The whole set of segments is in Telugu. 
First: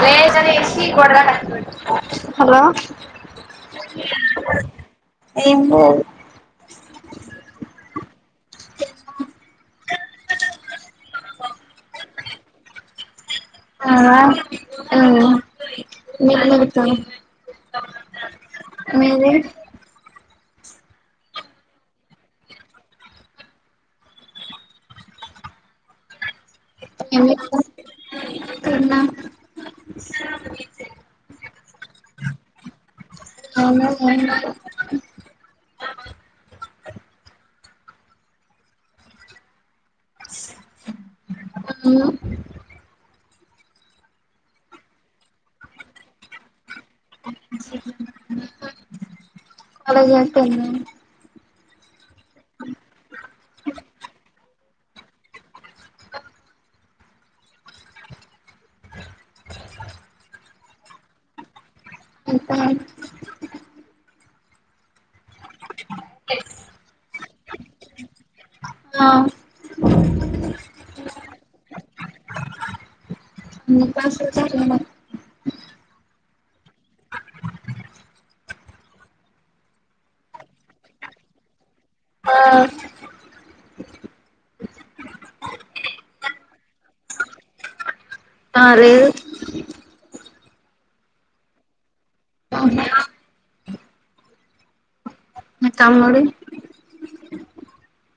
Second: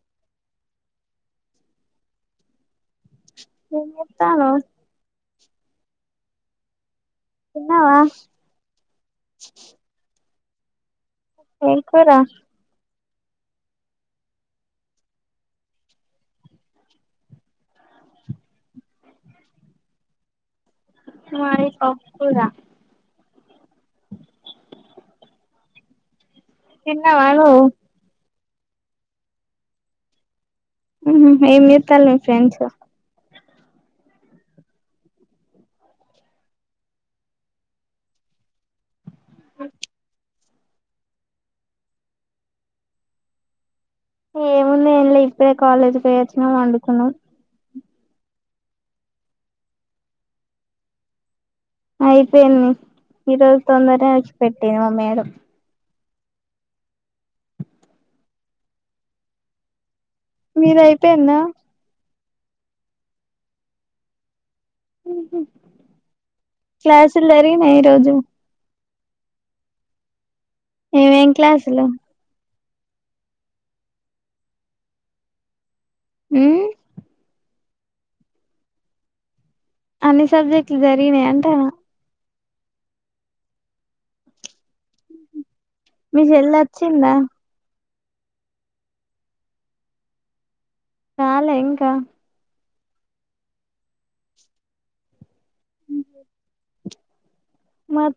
వేజనే ఎసి హలో ఏం చేత్తన్నావ్ ఏం లేదు చిన్నావా ఏకరా ఆ మతు మ మపోరా చిన్న వా ను తెన్నా ఏ మితాల్ మీ ఫ్రెడ్ చ అ ఆ ఏముంది ఇల్లో ఇప్పుడె కాలేజ్ పోయో చ్చినా వండు కాలేజీ అయిపొయింది అయిపోయింది ఈరోజు తొందర ఇసిపె ఎ మో మ్మాడు మీదయిపోయిందా అంత క్లాసులు జరిగినాయ ఈరోజు ఆ ఏమేం క్లాసు లు హ్మ్ ఫస్ట్ సెకండు హ్మ్ అన్ని సబ్జెక్టులు జరిగినాయి అంటానా, ఆ మీ చెల్ల వచ్చిందా ఆ లేదు రాలె ఇంకా అవునా నా తమ్ము డు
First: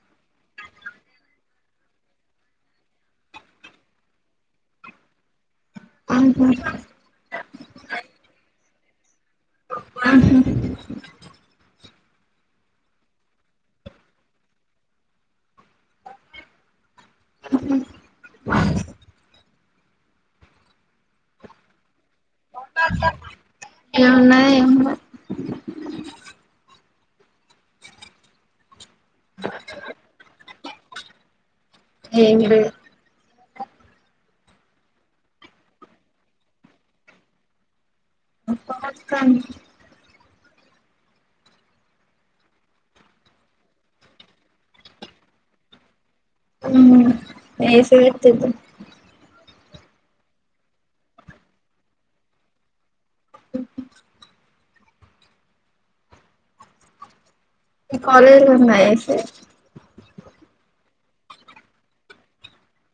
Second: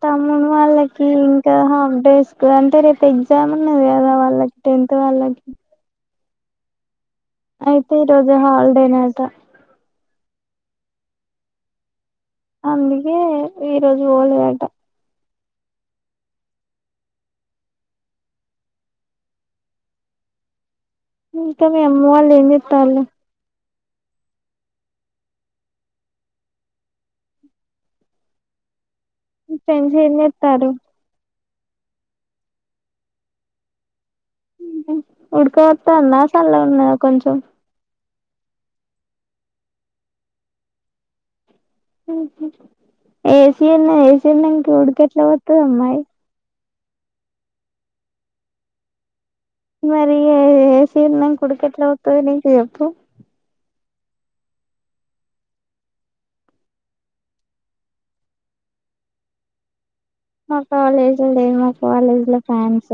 తమ్మును వాళ్ళకి ఇంకా హాఫ్ డేస్ కదా అంటే రేపు ఎగ్జామ్ ఉన్నది కదా వాళ్ళకి టెన్త్ వాళ్ళకి అహ అయితే ఈ రోజే హాల్ డే నాట వాహ అందుకే ఈరోజు పోలేదట ఇంకా మీ అమ్మ వాళ్ళు ఏం చెత్తలు ఏమున్నది ఏం లే నీ ఫ్రెండ్స్ ఎం చెత్తారు ఏం లే హు ఉడక పొత్తందా చల్లగ ఉంద కొంచెం తన్ హు ఏసీ ఉన్న ఏసి ఉన్నాక ఉడకట్లా పొత్తది అమ్మాయి ఏసి పెట్టిద్దాం మరి ఏసీ ఉన్నక ఉడుకు ఎట్ల పొత్తాదినీకు చెప్ప మీ కాలేజీలో ఉందా ఏసి మా కాలేజీ లే మ కాలేజీ లో ఫ్యాన్స్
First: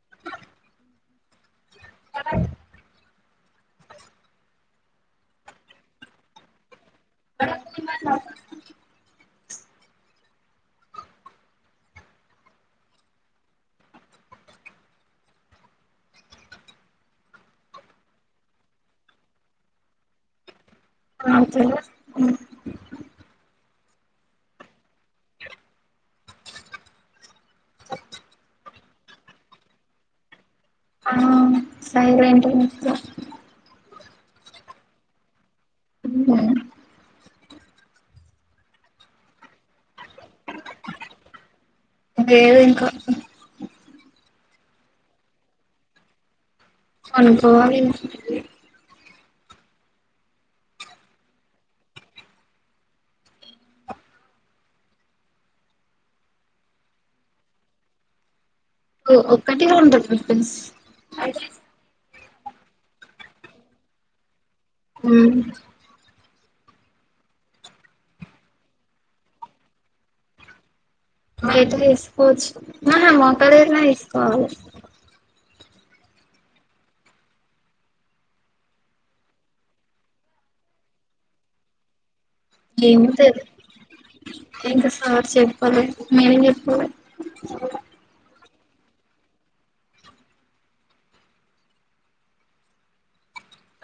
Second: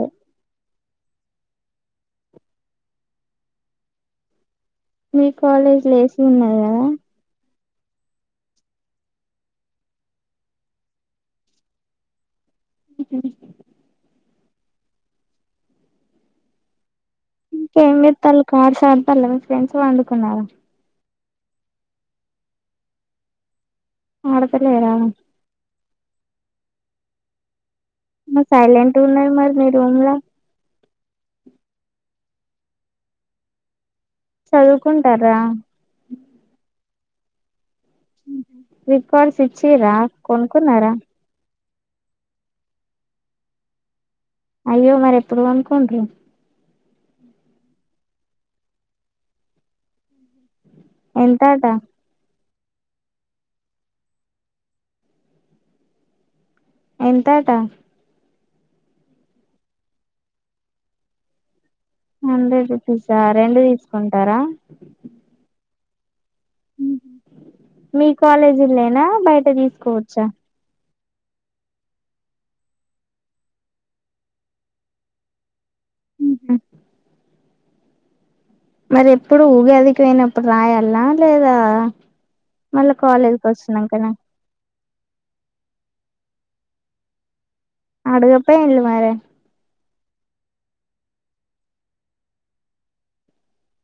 మీ కాలేజ్లో ఏసి ఉన్నాది కదా ఉహమ్ ఇంకా ఏం చేస్తాలు కార్డ్స్ ఆడుతాల్లా ఫ్రెండ్స్ పండుకున్నారు ఆడుతలే ఆడతలెరా మరి సైలెంట్‌గ ఉన్నాది మరి మీ రూమ్ లో వేంట నే చదువుకుంటారా రికార్డ్స్ ఇచ్చిరా కొనుక్కున్నారా లేదు ఇంకా అయ్యో మరి ఎప్పుడు కొనుక్కుంటారు కొనుక్కోవాలి ఇగ ఎంతట ఎంతట ఓ ఒక్కటి హండ్రెడ్ రపీస్, హండ్రెడ్ రూపీసా రెండు తీసుకుంటారా, మీ కాలేజీలైనా బయట తీసుకోవచ్చా, బయట తీసుకోవచ్చు మా కాలేజీలో తీసుకోవాలి ఉహు మరి ఎప్పుడు ఊగాదికి పోయినప్పుడు రాయల్లా లేదా మల్ల ఏమో కాలేజీకి వచ్చినంక నా ఆ చెప్పలేదు నువ్వే చెప్పు అడగపోయిళ్ళు మరే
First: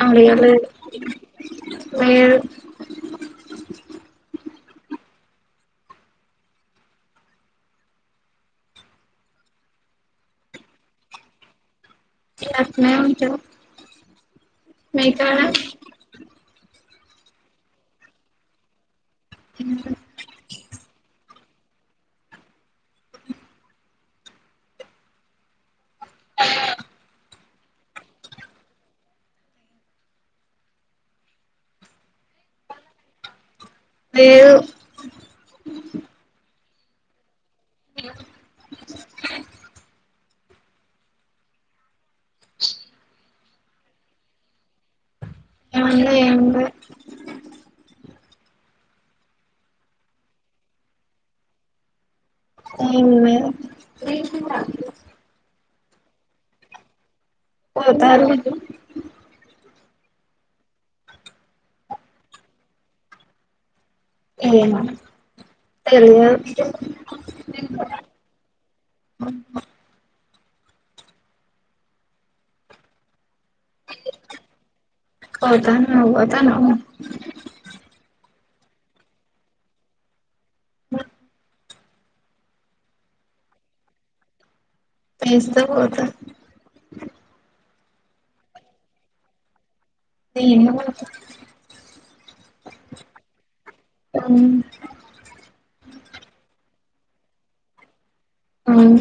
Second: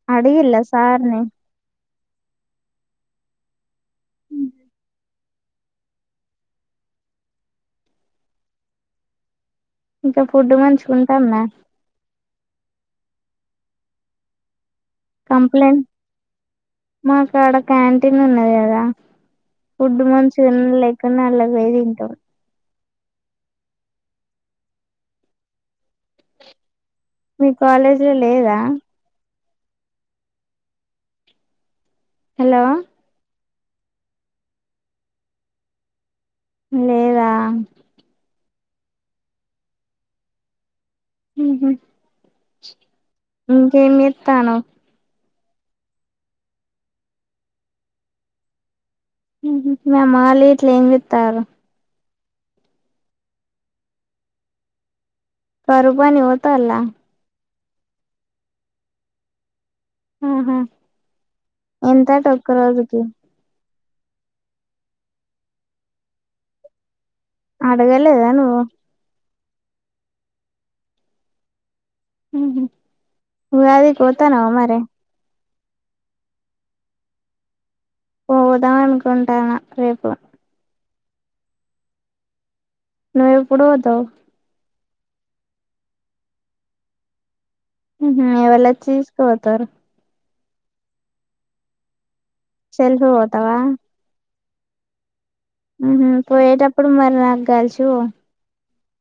అడిగలే అడిగిల్లా సార్ని మీరు ఇంకా ఫుడ్ మంచిగుంటందా అట్నే ఉంటది మీ కాడ కంప్లైంట్ మాకాడ క్యాంటీన్ ఉన్నది కదా ఫుడ్ మంచి తినలేక నల్లపోయి తింటారు మీ కాలేజీ లో లేదా హలో లేదు లేదా ఊహూ ఇంకేం చేత్తానావ్ ఏమన్నా ఏం లేదు మ్ హూ మీ అమ్మ వాళ్ళిట్లా ఏం చేత్తారు ఏం లేదు కరువు పనికి పోతాల్లా పోతారు ఊహూ ఎంతట ఒక్క రోజుకి ఏమోనే తెల్లే అడగలేదా నువ్వు ఊహూ నువ్వదిది కోతాన్నావా మరి పోతాన్నా పోతాన్నాము పోతా అనుకుంటానా రేపు నువ్వెప్పుడు పోతావ్ పిలిస్తే పోతా ఊహూ ఎవళ్ళచ్చి తీసుకుపోతారు [inaudible] సెల్ఫే పోతావా మ్మ్ పోయేటప్పుడు మరి నాకు కలిసి పో ఉమ్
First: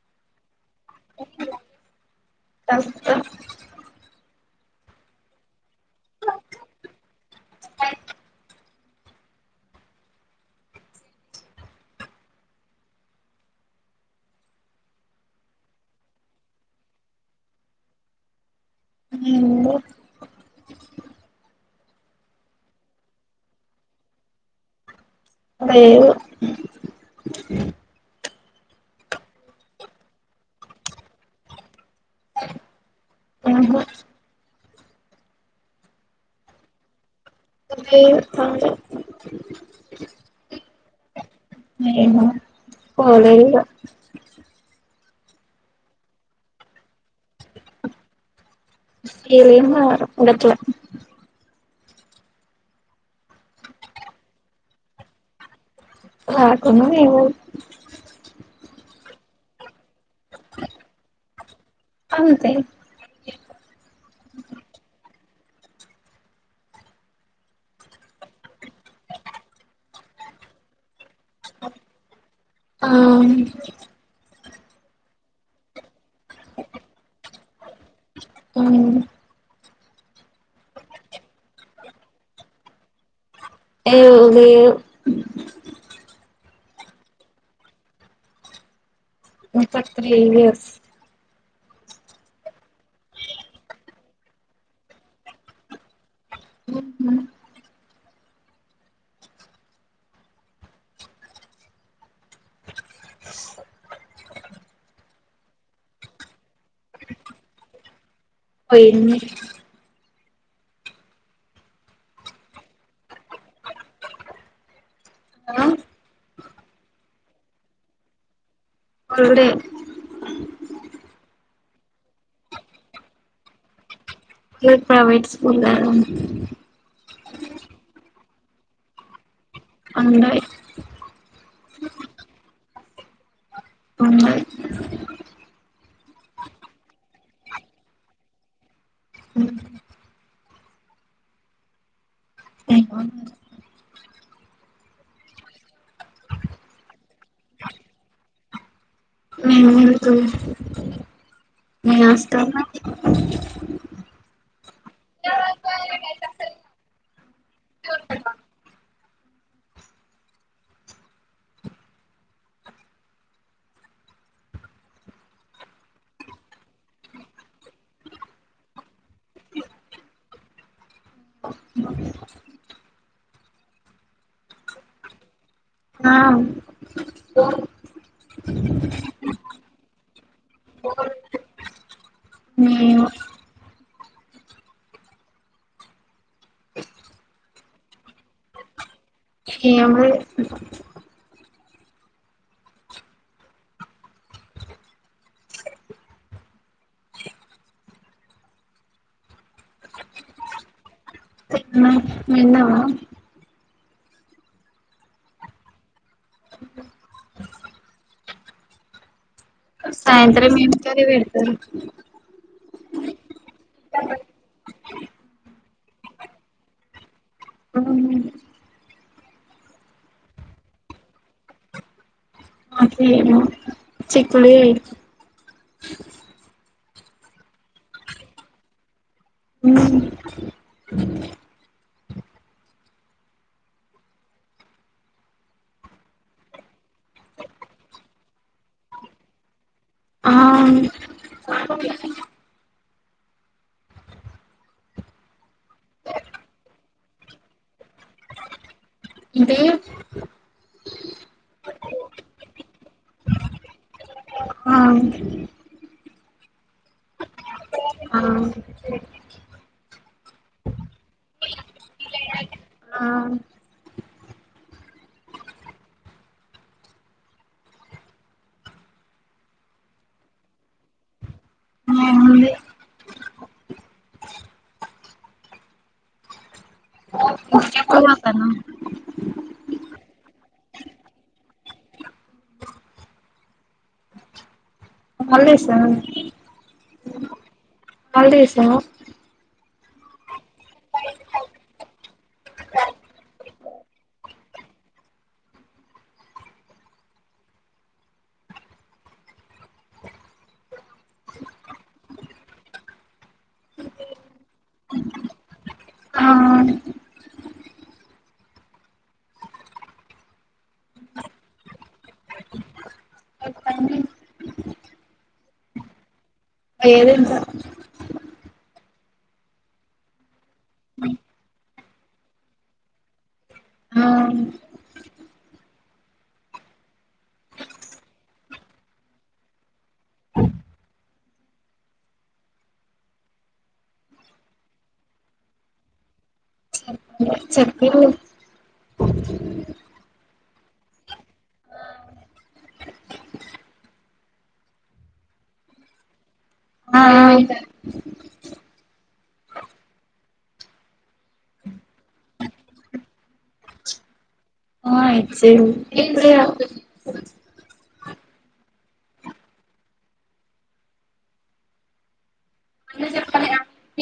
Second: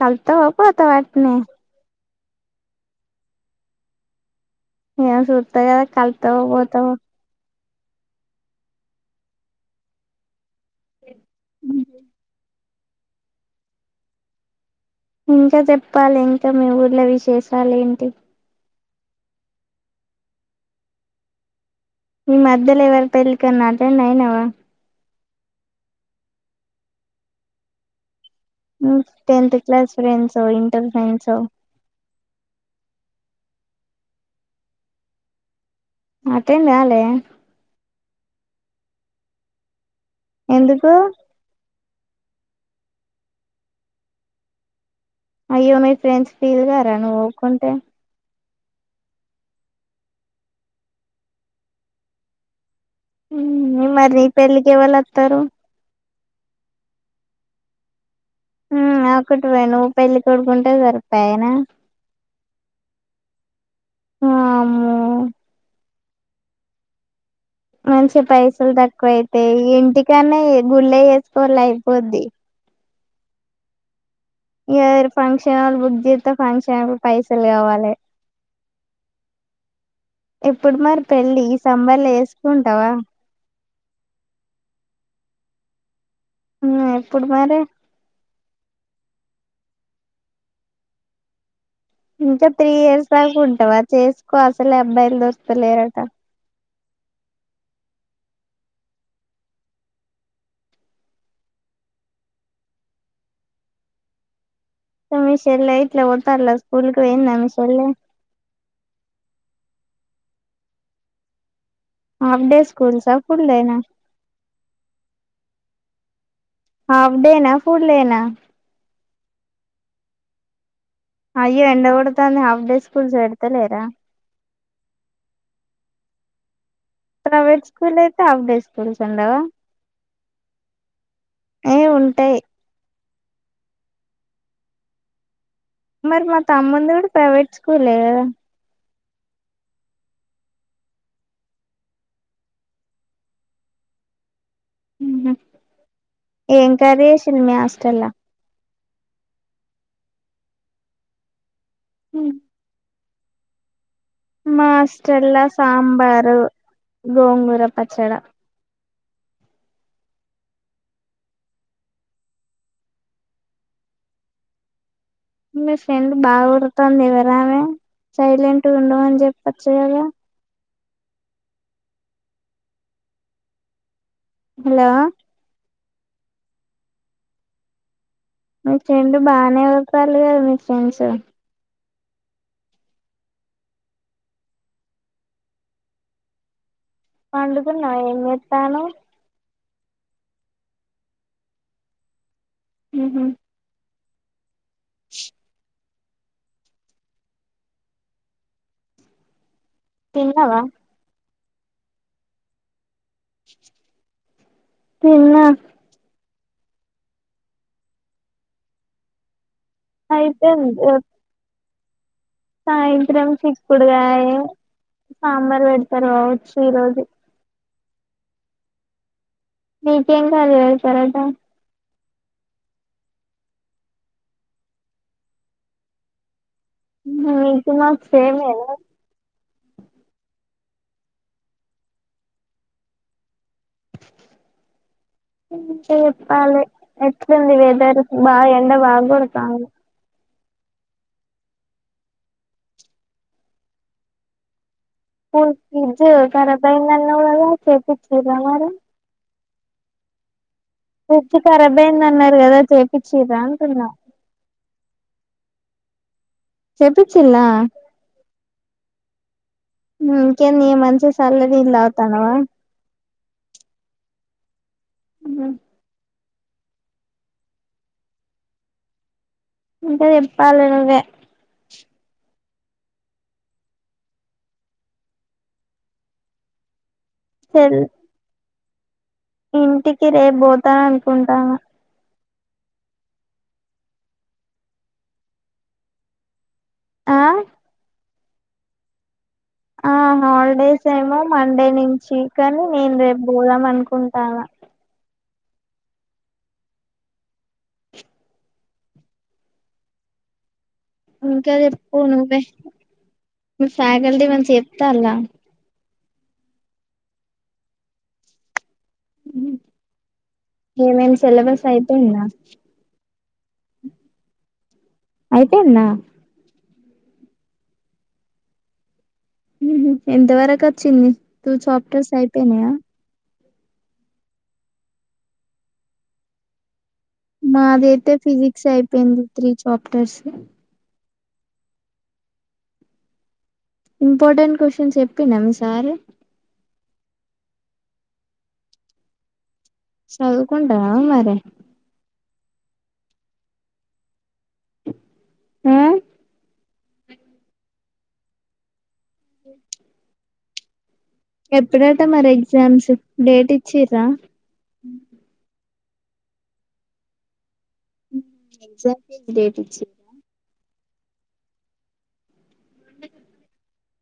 కలుత్తావా పోతావా అట్నే వస్తా ఏమో చూత్తా కదా కలుత్తావో పోతావో ఉ ఇంకా చెప్పాలి ఇంకా మీ ఊర్ ల విశేషాలేంటి నేను ఈ మధ్యలో ఎవరి పెళ్ళికైన్నా అటెండ్ అయినావా లేవు టెన్త్ క్లాస్ ఫ్రెండ్సో ఇంటర్ ఫ్రెండ్సో ఆహా అటెండ్ కాలే [unintelligible] ఎందుకు పోలేదిక అయ్యో మీ ఫ్రెండ్స్ ఫీల్గారా నువ్ పోకుంటే ఎలేం కారు గట్ల మరి నీ పెళ్ళకి ఎవళ్ళొత్తారు రాకున్నునేమో మ్ ఒకటివే నువ్వు పెళ్లి కొడుకుంటే సరిపోయనా అంతే వామ్మో మంచిగ పైసల్ తక్కువైతయి ఇగ ఇంటికనే గుళ్ళె చేసుకోండి అయిపోద్ది ఆ ఈ ఏరు ఫంక్షన్ హాల్ బుక్ చేస్తే ఫంక్షన్ పైసలు కావాలి ఉమ్ ఇప్పుడు మరి పెళ్ళి ఈ సమ్మర్ల చేస్కుంటావా ఏ లేవు ఆ ఇప్పుడు మరి థర్టీ త్రీ ఇయర్స్ ఇంకా త్రీ ఇయర్స్ దాక ఉంటవా చేసుకో అసలే అబ్బాయిలు దొర్క్త లేరట మీ చెల్లె యిట్ల పోతారా స్కూల్కి పోయిందా మీ చెల్లె పోయింది. ఆఫ్ డే స్కూసా ఫుల్లేయినా ఆ హాఫ్ డేనా ఫుడ్డేనా ఫుల్ డే అయ్యో ఎండ కొడుతంది హాఫ్ డే స్కూల్స్ పెడ్తలేరా ప్రైవేట్ స్కూల్ కదా ప్రైవేట్ స్కూల్ అయితే ఆఫ్ డే స్కూల్స్ ఉండయా ఉండయి. ఏ ఉంటాయి. ఆ మరి మా తమ్ముంది కూడా ప్రైవేట్ స్కూలే ఏం కర్రీ చేసిండ్రు మీ హాస్టళ్ల వస్త మా హాస్టళ్ల సాంబార్ గోంగూర పచ్చడా మీ ఫ్రెండ్ బా ఒర్రుతుంది ఎవరామె సైలెంట్ ఉండమని చెప్పచ్చు కదా హలో మీ ఫ్రెండు బాగనే ఒర్రుథన్లు కదా మీ ఫ్రెండ్స్ మేము పండుకున్నా ఏం చేత్తనవ్ ఏం లే మ్ తిన్నావా తిన్నవా తిన్న. అయితే సాయంత్రం ఏం కర్రీ పెడతరు. సాయంత్రం చిక్కుడుగాయ, సాంబార్ పెడ్తరు కావచ్చు ఈ రోజు మీకేం కర్రీ పెడతరట చిక్కుడుకాయ్ మీకు మాకు సేమేనా ఇంకా చెప్పాలె ఎట్లుంది వెదర్ బా ఎండ బాగా కొడుతుంది. ఆ ఓయ్ ఫ్రిజ్జు కరబైదన్నవ్ కదా చేపించిన్రా మరి అంటే ఫ్రిడ్జ్ ఖరాబ్యిందన్నారు కదా చేపించిన్రా అంటున్నా ఆ చెపించిన్లా ఆ ఇంకేది మంచి సల్లనీల్ తాగుతన్నావ్ కదా ఆ మ్ ఇంకా చెప్పాలి నువ్వే ఏముంది సెల్ ఎప్పుడు పోతన్నవ్ ఇంటికి రేపు పోతా అనుకుంటాన్న హాలిడేసా ఆ హాలిడేసా ఆ హాలిడేస్ ఏమో మండే నుంచి కాని నేను రేపు పోదాం అనుకుంటానా ఇంకా చేప్పు నువ్వే ఫ్యాకల్టీ మంచిగా చెప్తా అలా ఆ ఏమేమి సిలబస్ అయిపోయింద అయిపెందా లేదు ఇంకా ఉహు ఎంతవరకు వచ్చింది టు చాప్టర్స్ అయిపోయినాయా ఆ మాదియితే ఫిజిక్స్ అయిపోయింది త్రీ చాప్టర్స్ ఇంపార్టెంట్ క్వ్చన్స్ చెప్పిండా మి సార్ చెప్పిన్ చదువుకుంటావా మరి ఆ ఆ ఇ ఎప్పుడట మరి ఎగ్జామ్స్ డేట్ ఇచ్చిరా ఇచ్చింది ఎగ్జామ్ కి డేట్ ఇచ్చింరా మొన్న చెప్పలే